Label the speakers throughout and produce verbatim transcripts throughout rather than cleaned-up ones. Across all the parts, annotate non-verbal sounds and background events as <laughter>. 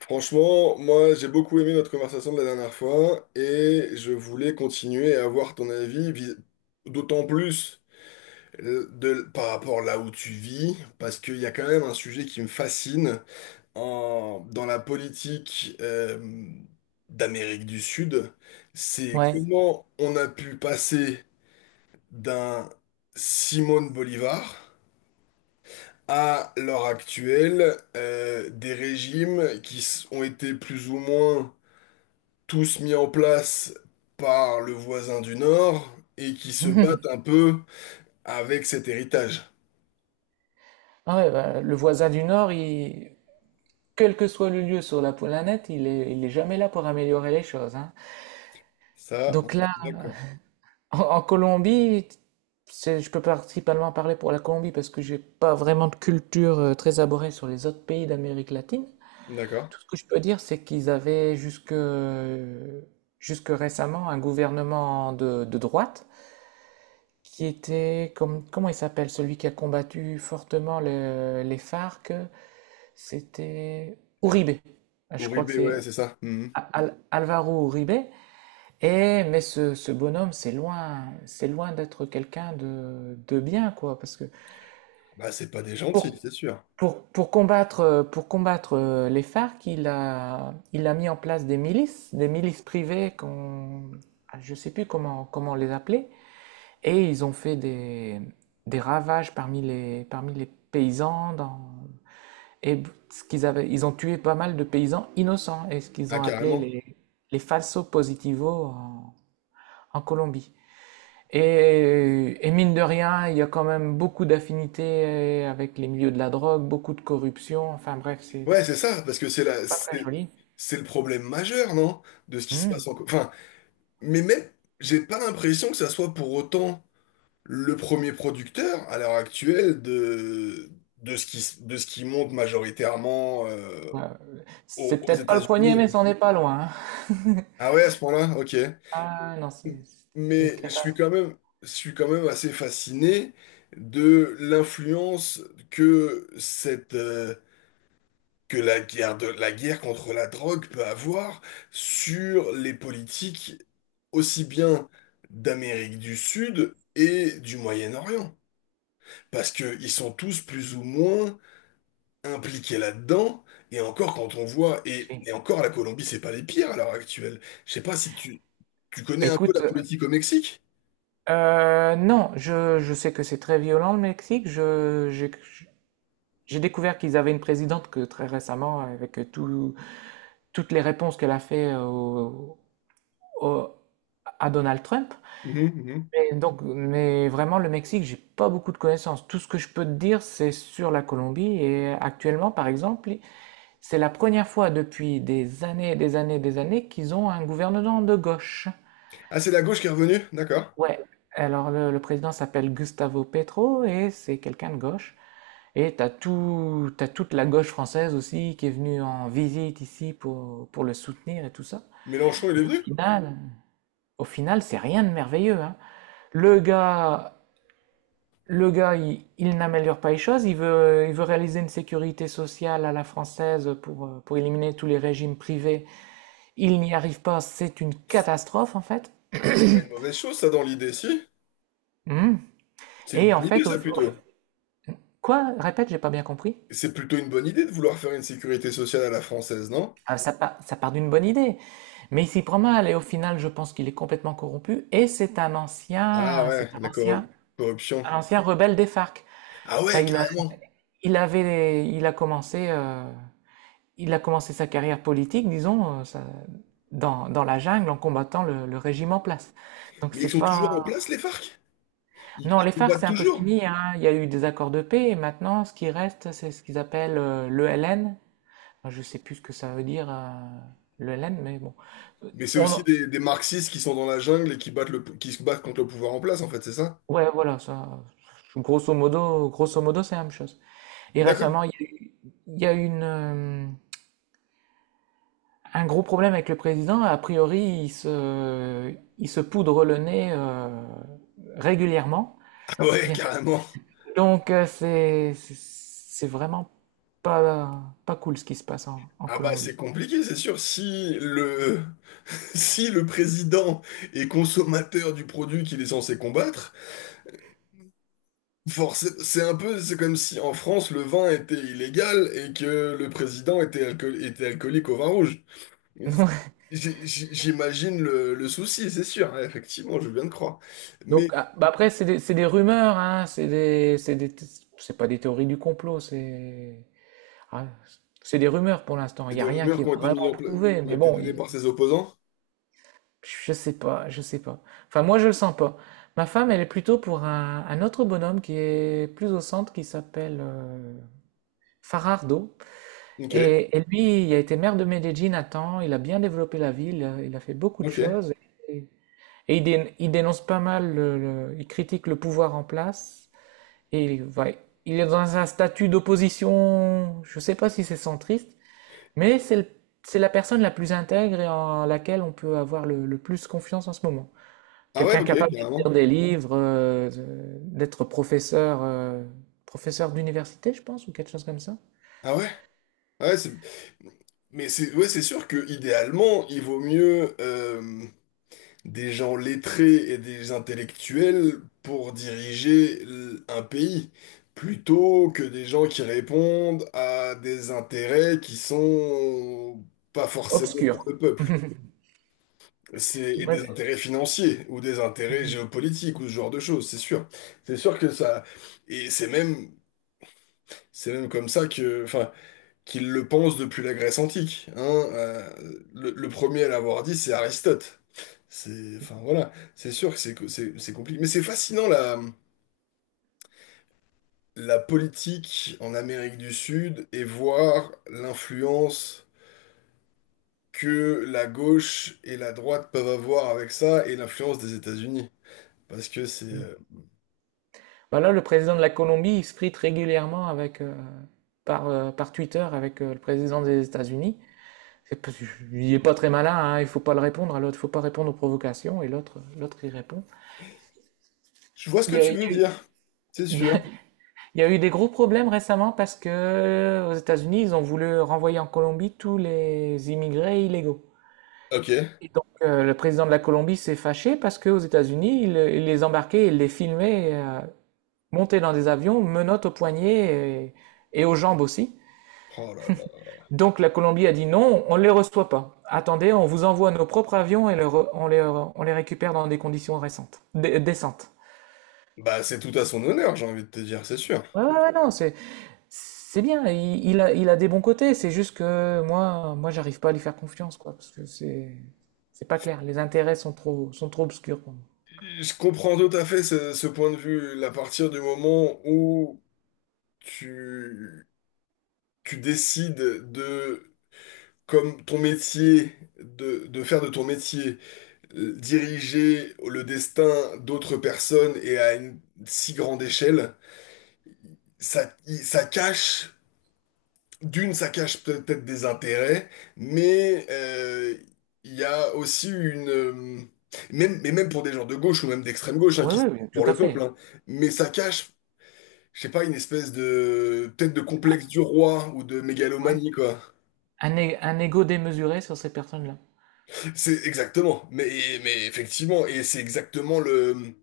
Speaker 1: Franchement, moi j'ai beaucoup aimé notre conversation de la dernière fois et je voulais continuer à avoir ton avis, vis- d'autant plus euh, de, par rapport là où tu vis, parce qu'il y a quand même un sujet qui me fascine en- dans la politique euh, d'Amérique du Sud, c'est
Speaker 2: Ouais.
Speaker 1: comment on a pu passer d'un Simone Bolivar à l'heure actuelle, euh, des régimes qui s- ont été plus ou moins tous mis en place par le voisin du Nord et qui se battent un peu avec cet héritage.
Speaker 2: Ah ouais, bah, le voisin du Nord, il... quel que soit le lieu sur la planète, il est, il est jamais là pour améliorer les choses, hein.
Speaker 1: Ça, on
Speaker 2: Donc
Speaker 1: est
Speaker 2: là,
Speaker 1: d'accord.
Speaker 2: <laughs> en, en Colombie, c'est- je peux principalement parler pour la Colombie parce que j'ai pas vraiment de culture euh, très abordée sur les autres pays d'Amérique latine.
Speaker 1: D'accord.
Speaker 2: Tout ce que je peux dire, c'est qu'ils avaient jusque, jusque récemment un gouvernement de, de droite qui était, comme, comment il s'appelle, celui qui a combattu fortement le- les F A R C. C'était
Speaker 1: Ouais.
Speaker 2: Uribe. Je crois
Speaker 1: Uribe,
Speaker 2: que
Speaker 1: ouais,
Speaker 2: c'est
Speaker 1: c'est ça. Mhm.
Speaker 2: Al- Alvaro Uribe. Et, mais ce, ce bonhomme, c'est loin, c'est loin d'être quelqu'un de, de bien, quoi. Parce que
Speaker 1: Ah bah, c'est pas des gentils, c'est sûr.
Speaker 2: pour, pour combattre, euh, pour combattre euh, les F A R C, il a, il a mis en place des milices, des milices privées qu'on, ah, je sais plus comment, comment les appeler. Et ils ont fait des, des ravages parmi les, parmi les paysans dans, et ce qu'ils avaient, ils ont tué pas mal de paysans innocents, et ce qu'ils
Speaker 1: Ah,
Speaker 2: ont appelé
Speaker 1: carrément.
Speaker 2: les, les falsos positivos en, en Colombie. Et, et mine de rien, il y a quand même beaucoup d'affinités avec les milieux de la drogue, beaucoup de corruption, enfin bref, c'est
Speaker 1: Ouais, c'est
Speaker 2: c'est
Speaker 1: ça, parce que c'est la,
Speaker 2: pas très
Speaker 1: c'est,
Speaker 2: joli.
Speaker 1: c'est le problème majeur, non? De ce qui se
Speaker 2: Hmm.
Speaker 1: passe en... Co- Enfin, mais même, j'ai pas l'impression que ça soit pour autant le premier producteur à l'heure actuelle de, de ce qui, s- de ce qui monte majoritairement, euh,
Speaker 2: Ouais,
Speaker 1: aux,
Speaker 2: c'est
Speaker 1: aux
Speaker 2: peut-être pas le premier,
Speaker 1: États-Unis.
Speaker 2: mais c'en est pas loin, hein.
Speaker 1: Ah ouais, à ce point-là, ok.
Speaker 2: Ah non, c'est c'est une
Speaker 1: Mais je suis
Speaker 2: catastrophe.
Speaker 1: quand même, je suis quand même assez fasciné de l'influence que cette, euh, que la guerre de, la guerre contre la drogue peut avoir sur les politiques aussi bien d'Amérique du Sud et du Moyen-Orient. Parce qu'ils sont tous plus ou moins impliqués là-dedans, et encore quand on voit, et,
Speaker 2: Oui.
Speaker 1: et encore la Colombie, c'est pas les pires à l'heure actuelle. Je sais pas si tu, tu connais
Speaker 2: Bah,
Speaker 1: un peu la
Speaker 2: écoute,
Speaker 1: politique au Mexique?
Speaker 2: euh, non, je, je sais que c'est très violent le Mexique. Je, j'ai- J'ai découvert qu'ils avaient une présidente que très récemment, avec tout- toutes les réponses qu'elle a fait au- au- à Donald Trump.
Speaker 1: Mhm, mhm.
Speaker 2: Mais donc, mais vraiment, le Mexique, j'ai pas beaucoup de connaissances. Tout ce que je peux te dire, c'est sur la Colombie. Et actuellement, par exemple, c'est la première fois depuis des années, des années, des années qu'ils ont un gouvernement de gauche.
Speaker 1: Ah, c'est la gauche qui est revenue, d'accord.
Speaker 2: Ouais. Alors, le, le président s'appelle Gustavo Petro et c'est quelqu'un de gauche. Et t'as tout, t'as toute la gauche française aussi qui est venue en visite ici pour, pour le soutenir et tout ça.
Speaker 1: Mélenchon, il est
Speaker 2: Mais au
Speaker 1: venu?
Speaker 2: final, au final, c'est rien de merveilleux, hein. Le gars, le gars, il, il n'améliore pas les choses. Il veut, il veut réaliser une sécurité sociale à la française pour, euh, pour éliminer tous les régimes privés. Il n'y arrive pas. C'est une catastrophe, en fait.
Speaker 1: C'est pas une mauvaise chose, ça, dans l'idée, si?
Speaker 2: Mhm.
Speaker 1: C'est une
Speaker 2: Et en
Speaker 1: bonne idée,
Speaker 2: fait, au-
Speaker 1: ça,
Speaker 2: au-
Speaker 1: plutôt.
Speaker 2: quoi? Répète, j'ai pas bien compris.
Speaker 1: C'est plutôt une bonne idée de vouloir faire une sécurité sociale à la française, non?
Speaker 2: Ah, ça part, ça part d'une bonne idée. Mais il s'y prend mal et au final, je pense qu'il est complètement corrompu. Et c'est un
Speaker 1: Ah
Speaker 2: ancien,
Speaker 1: ouais,
Speaker 2: c'est un
Speaker 1: la
Speaker 2: ancien,
Speaker 1: cor- corruption.
Speaker 2: un ancien rebelle des F A R C.
Speaker 1: Ah
Speaker 2: Enfin,
Speaker 1: ouais,
Speaker 2: il a,
Speaker 1: carrément.
Speaker 2: il avait, il a commencé, euh, il a commencé sa carrière politique, disons, euh, ça- dans, dans la jungle en combattant le, le régime en place. Donc
Speaker 1: Mais ils
Speaker 2: c'est
Speaker 1: sont toujours en
Speaker 2: pas,
Speaker 1: place, les F A R C? Ils,
Speaker 2: non,
Speaker 1: ils
Speaker 2: les F A R C
Speaker 1: combattent
Speaker 2: c'est un peu
Speaker 1: toujours.
Speaker 2: fini, hein. Il y a eu des accords de paix et maintenant, ce qui reste, c'est ce qu'ils appellent l'E L N. Je sais plus ce que ça veut dire, l'E L N, mais bon.
Speaker 1: Mais c'est
Speaker 2: On-
Speaker 1: aussi des, des marxistes qui sont dans la jungle et qui battent le, qui se battent contre le pouvoir en place, en fait, c'est ça?
Speaker 2: ouais, voilà, ça, grosso modo, grosso modo, c'est la même chose. Et
Speaker 1: D'accord.
Speaker 2: récemment, il
Speaker 1: <laughs>
Speaker 2: y a eu, il y a eu une, euh, un gros problème avec le président. A priori, il se, il se poudre le nez euh, régulièrement.
Speaker 1: Ah ouais,
Speaker 2: Bien.
Speaker 1: carrément.
Speaker 2: Donc, euh, c'est, c'est c'est vraiment pas, pas cool ce qui se passe en, en
Speaker 1: Ah bah c'est
Speaker 2: Colombie.
Speaker 1: compliqué, c'est sûr. Si le, <laughs> si le président est consommateur du produit qu'il est censé combattre, forcément, c'est un peu, c'est comme si en France le vin était illégal et que le président était, alcool- était alcoolique au vin rouge.
Speaker 2: <laughs>
Speaker 1: J'ai- j'ai- J'imagine le, le souci, c'est sûr, hein, effectivement, je viens de croire. Mais
Speaker 2: Donc, ah, bah après, c'est des, c'est des rumeurs, hein, c'est des, c'est des, c'est pas des théories du complot, c'est. Ah, c'est des rumeurs pour l'instant, il
Speaker 1: c'est
Speaker 2: n'y
Speaker 1: des
Speaker 2: a rien
Speaker 1: rumeurs
Speaker 2: qui
Speaker 1: qui
Speaker 2: est
Speaker 1: ont été mises
Speaker 2: vraiment
Speaker 1: en pla-
Speaker 2: prouvé,
Speaker 1: qui ont
Speaker 2: mais
Speaker 1: été
Speaker 2: bon,
Speaker 1: données
Speaker 2: il-
Speaker 1: par ses opposants.
Speaker 2: je sais pas, je sais pas. Enfin, moi, je le sens pas. Ma femme, elle est plutôt pour un, un autre bonhomme qui est plus au centre, qui s'appelle euh, Farardo.
Speaker 1: Ok,
Speaker 2: Et, et lui, il a été maire de Medellín à temps, il a bien développé la ville, euh, il a fait beaucoup de
Speaker 1: ok.
Speaker 2: choses. Et, et il, dé- il dénonce pas mal, le- le- il critique le pouvoir en place. Et il, va- il est dans un statut d'opposition, je sais pas si c'est centriste, mais c'est le- c'est la personne la plus intègre et en laquelle on peut avoir le, le plus confiance en ce moment.
Speaker 1: Ah ouais,
Speaker 2: Quelqu'un
Speaker 1: ok,
Speaker 2: capable d'écrire
Speaker 1: carrément.
Speaker 2: des livres, euh, de- d'être professeur, euh, professeur d'université, je pense, ou quelque chose comme ça.
Speaker 1: Ah ouais, ah ouais, c'est... Mais c'est ouais, c'est sûr que idéalement, il vaut mieux, euh, des gens lettrés et des intellectuels pour diriger l- un pays, plutôt que des gens qui répondent à des intérêts qui sont pas forcément
Speaker 2: Obscur.
Speaker 1: pour le peuple.
Speaker 2: <laughs>
Speaker 1: C'est et
Speaker 2: Moi,
Speaker 1: des intérêts financiers ou des intérêts
Speaker 2: mhm.
Speaker 1: géopolitiques ou ce genre de choses, c'est sûr. C'est sûr que ça et c'est même c'est même comme ça que enfin qu'ils le pensent depuis la Grèce antique, hein. Euh, le, le premier à l'avoir dit, c'est Aristote. C'est, enfin voilà, c'est sûr que c'est co- c'est- c'est compliqué. Mais c'est fascinant la, la politique en Amérique du Sud et voir l'influence que la gauche et la droite peuvent avoir avec ça et l'influence des États-Unis. Parce que c'est... euh,
Speaker 2: Bah là, le président de la Colombie, il se frite régulièrement avec, euh, par, euh, par Twitter avec euh, le président des États-Unis. C'est parce que il est pas très malin, hein, il faut pas le répondre à l'autre, faut pas répondre aux provocations, et l'autre, l'autre il répond.
Speaker 1: Je vois ce
Speaker 2: Il
Speaker 1: que
Speaker 2: y a, il
Speaker 1: tu
Speaker 2: y a
Speaker 1: veux
Speaker 2: eu-
Speaker 1: dire, c'est sûr.
Speaker 2: <laughs> Il y a eu des gros problèmes récemment parce que euh, aux États-Unis, ils ont voulu renvoyer en Colombie tous les immigrés illégaux.
Speaker 1: Ok.
Speaker 2: Et donc, euh, le président de la Colombie s'est fâché parce qu'aux États-Unis, il, il les embarquait, il les filmait euh, monter dans des avions, menottes aux poignets et, et aux jambes aussi.
Speaker 1: Oh là là.
Speaker 2: Donc, la Colombie a dit non, on ne les reçoit pas. Attendez, on vous envoie nos propres avions et le re- on les, on les récupère dans des conditions récentes, dé- décentes.
Speaker 1: Bah c'est tout à son honneur, j'ai envie de te dire, c'est sûr.
Speaker 2: Ouais, ouais, ouais, non, c'est c'est bien, il, il a, il a des bons côtés, c'est juste que moi, moi, j'arrive pas à lui faire confiance, quoi, parce que c'est, c'est pas clair. Les intérêts sont trop, sont trop obscurs pour moi.
Speaker 1: Je comprends tout à fait ce, ce point de vue. À partir du moment où tu, tu décides de, comme ton métier, de, de faire de ton métier, euh, diriger le destin d'autres personnes et à une si grande échelle, ça, ça cache, d'une, ça cache peut-être des intérêts, mais euh, il y a aussi une... euh, Même, mais même pour des gens de gauche ou même d'extrême gauche, hein,
Speaker 2: Oui,
Speaker 1: qui,
Speaker 2: oui, oui, tout
Speaker 1: pour
Speaker 2: à
Speaker 1: le peuple,
Speaker 2: fait.
Speaker 1: hein, mais ça cache je sais pas, une espèce de, peut-être de complexe du roi ou de
Speaker 2: Ouais.
Speaker 1: mégalomanie, quoi.
Speaker 2: Un, é- un ego démesuré sur ces personnes-là.
Speaker 1: C'est exactement, mais, mais effectivement, et c'est exactement le,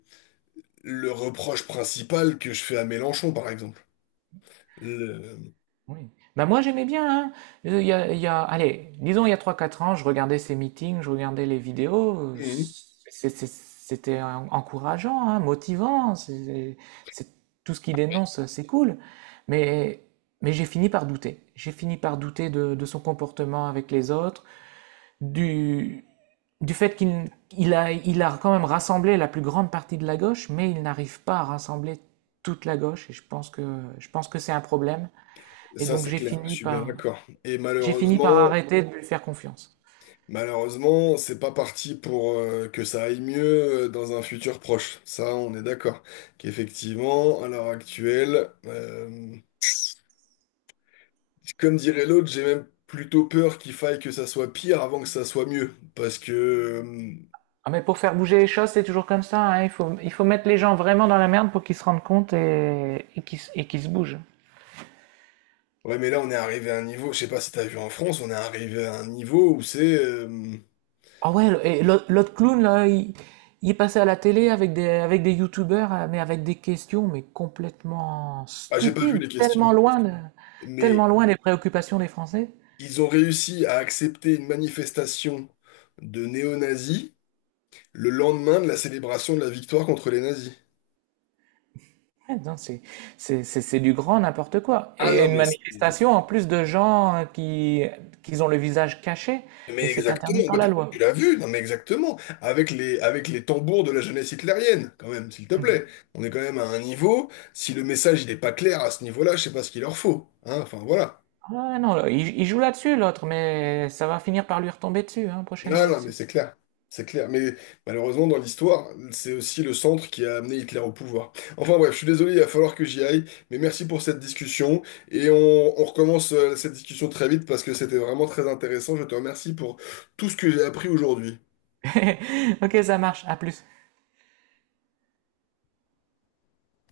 Speaker 1: le reproche principal que je fais à Mélenchon, par exemple. Le-
Speaker 2: Oui. Bah moi j'aimais bien, hein. Euh, Il y a, il y a- allez, disons il y a trois quatre ans, je regardais ces meetings, je regardais les vidéos, euh,
Speaker 1: Mhm.
Speaker 2: c'est- c'est- c'était en- encourageant, hein, motivant, c'est c'est- tout ce qu'il dénonce, c'est cool. Mais, mais j'ai fini par douter. J'ai fini par douter de, de son comportement avec les autres, du, du fait qu'il il a, il a quand même rassemblé la plus grande partie de la gauche, mais il n'arrive pas à rassembler toute la gauche, et je pense que, je pense que c'est un problème. Et
Speaker 1: Ça,
Speaker 2: donc
Speaker 1: c'est
Speaker 2: j'ai
Speaker 1: clair, je
Speaker 2: fini
Speaker 1: suis bien
Speaker 2: par
Speaker 1: d'accord. Et
Speaker 2: j'ai fini par
Speaker 1: malheureusement,
Speaker 2: arrêter de lui faire confiance.
Speaker 1: malheureusement, c'est pas parti pour, euh, que ça aille mieux, euh, dans un futur proche. Ça, on est d'accord. Qu'effectivement, à l'heure actuelle, euh, comme dirait l'autre, j'ai même plutôt peur qu'il faille que ça soit pire avant que ça soit mieux. Parce que, euh,
Speaker 2: Ah mais pour faire bouger les choses, c'est toujours comme ça, hein. Il faut il faut mettre les gens vraiment dans la merde pour qu'ils se rendent compte et et qu'ils se- et qu'ils se bougent.
Speaker 1: ouais, mais là, on est arrivé à un niveau, je sais pas si t'as vu en France, on est arrivé à un niveau où c'est, euh,
Speaker 2: Ah ouais, et l'autre l'autre clown là, il, il est passé à la télé avec des avec des youtubeurs, euh, mais avec des questions mais complètement
Speaker 1: ah, j'ai pas vu
Speaker 2: stupides,
Speaker 1: les questions.
Speaker 2: tellement loin de- tellement
Speaker 1: Mais
Speaker 2: loin des préoccupations des Français.
Speaker 1: ils ont réussi à accepter une manifestation de néo-nazis le lendemain de la célébration de la victoire contre les nazis.
Speaker 2: Ah non, c'est c'est- c'est- c'est du grand n'importe quoi.
Speaker 1: Ah
Speaker 2: Et
Speaker 1: non,
Speaker 2: une
Speaker 1: mais c'est-
Speaker 2: manifestation en plus de gens euh, qui, qui ont le visage caché et
Speaker 1: Mais
Speaker 2: c'est interdit
Speaker 1: exactement,
Speaker 2: par
Speaker 1: bah,
Speaker 2: la
Speaker 1: tu
Speaker 2: loi.
Speaker 1: l'as vu, non mais exactement, avec les, avec les tambours de la jeunesse hitlérienne, quand même, s'il te plaît. On est quand même à un niveau, si le message il n'est pas clair à ce niveau-là, je sais pas ce qu'il leur faut. Hein, enfin voilà.
Speaker 2: Oui. Ah non, là, il, il joue là-dessus l'autre, mais ça va finir par lui retomber dessus, hein, prochaines
Speaker 1: Là, non, mais
Speaker 2: élections.
Speaker 1: c'est clair. C'est clair. Mais malheureusement, dans l'histoire, c'est aussi le centre qui a amené Hitler au pouvoir. Enfin bref, je suis désolé, il va falloir que j'y aille, mais merci pour cette discussion. Et on, on recommence, euh, cette discussion très vite parce que c'était vraiment très intéressant. Je te remercie pour tout ce que j'ai appris aujourd'hui.
Speaker 2: <laughs> Ok, ça marche, à plus.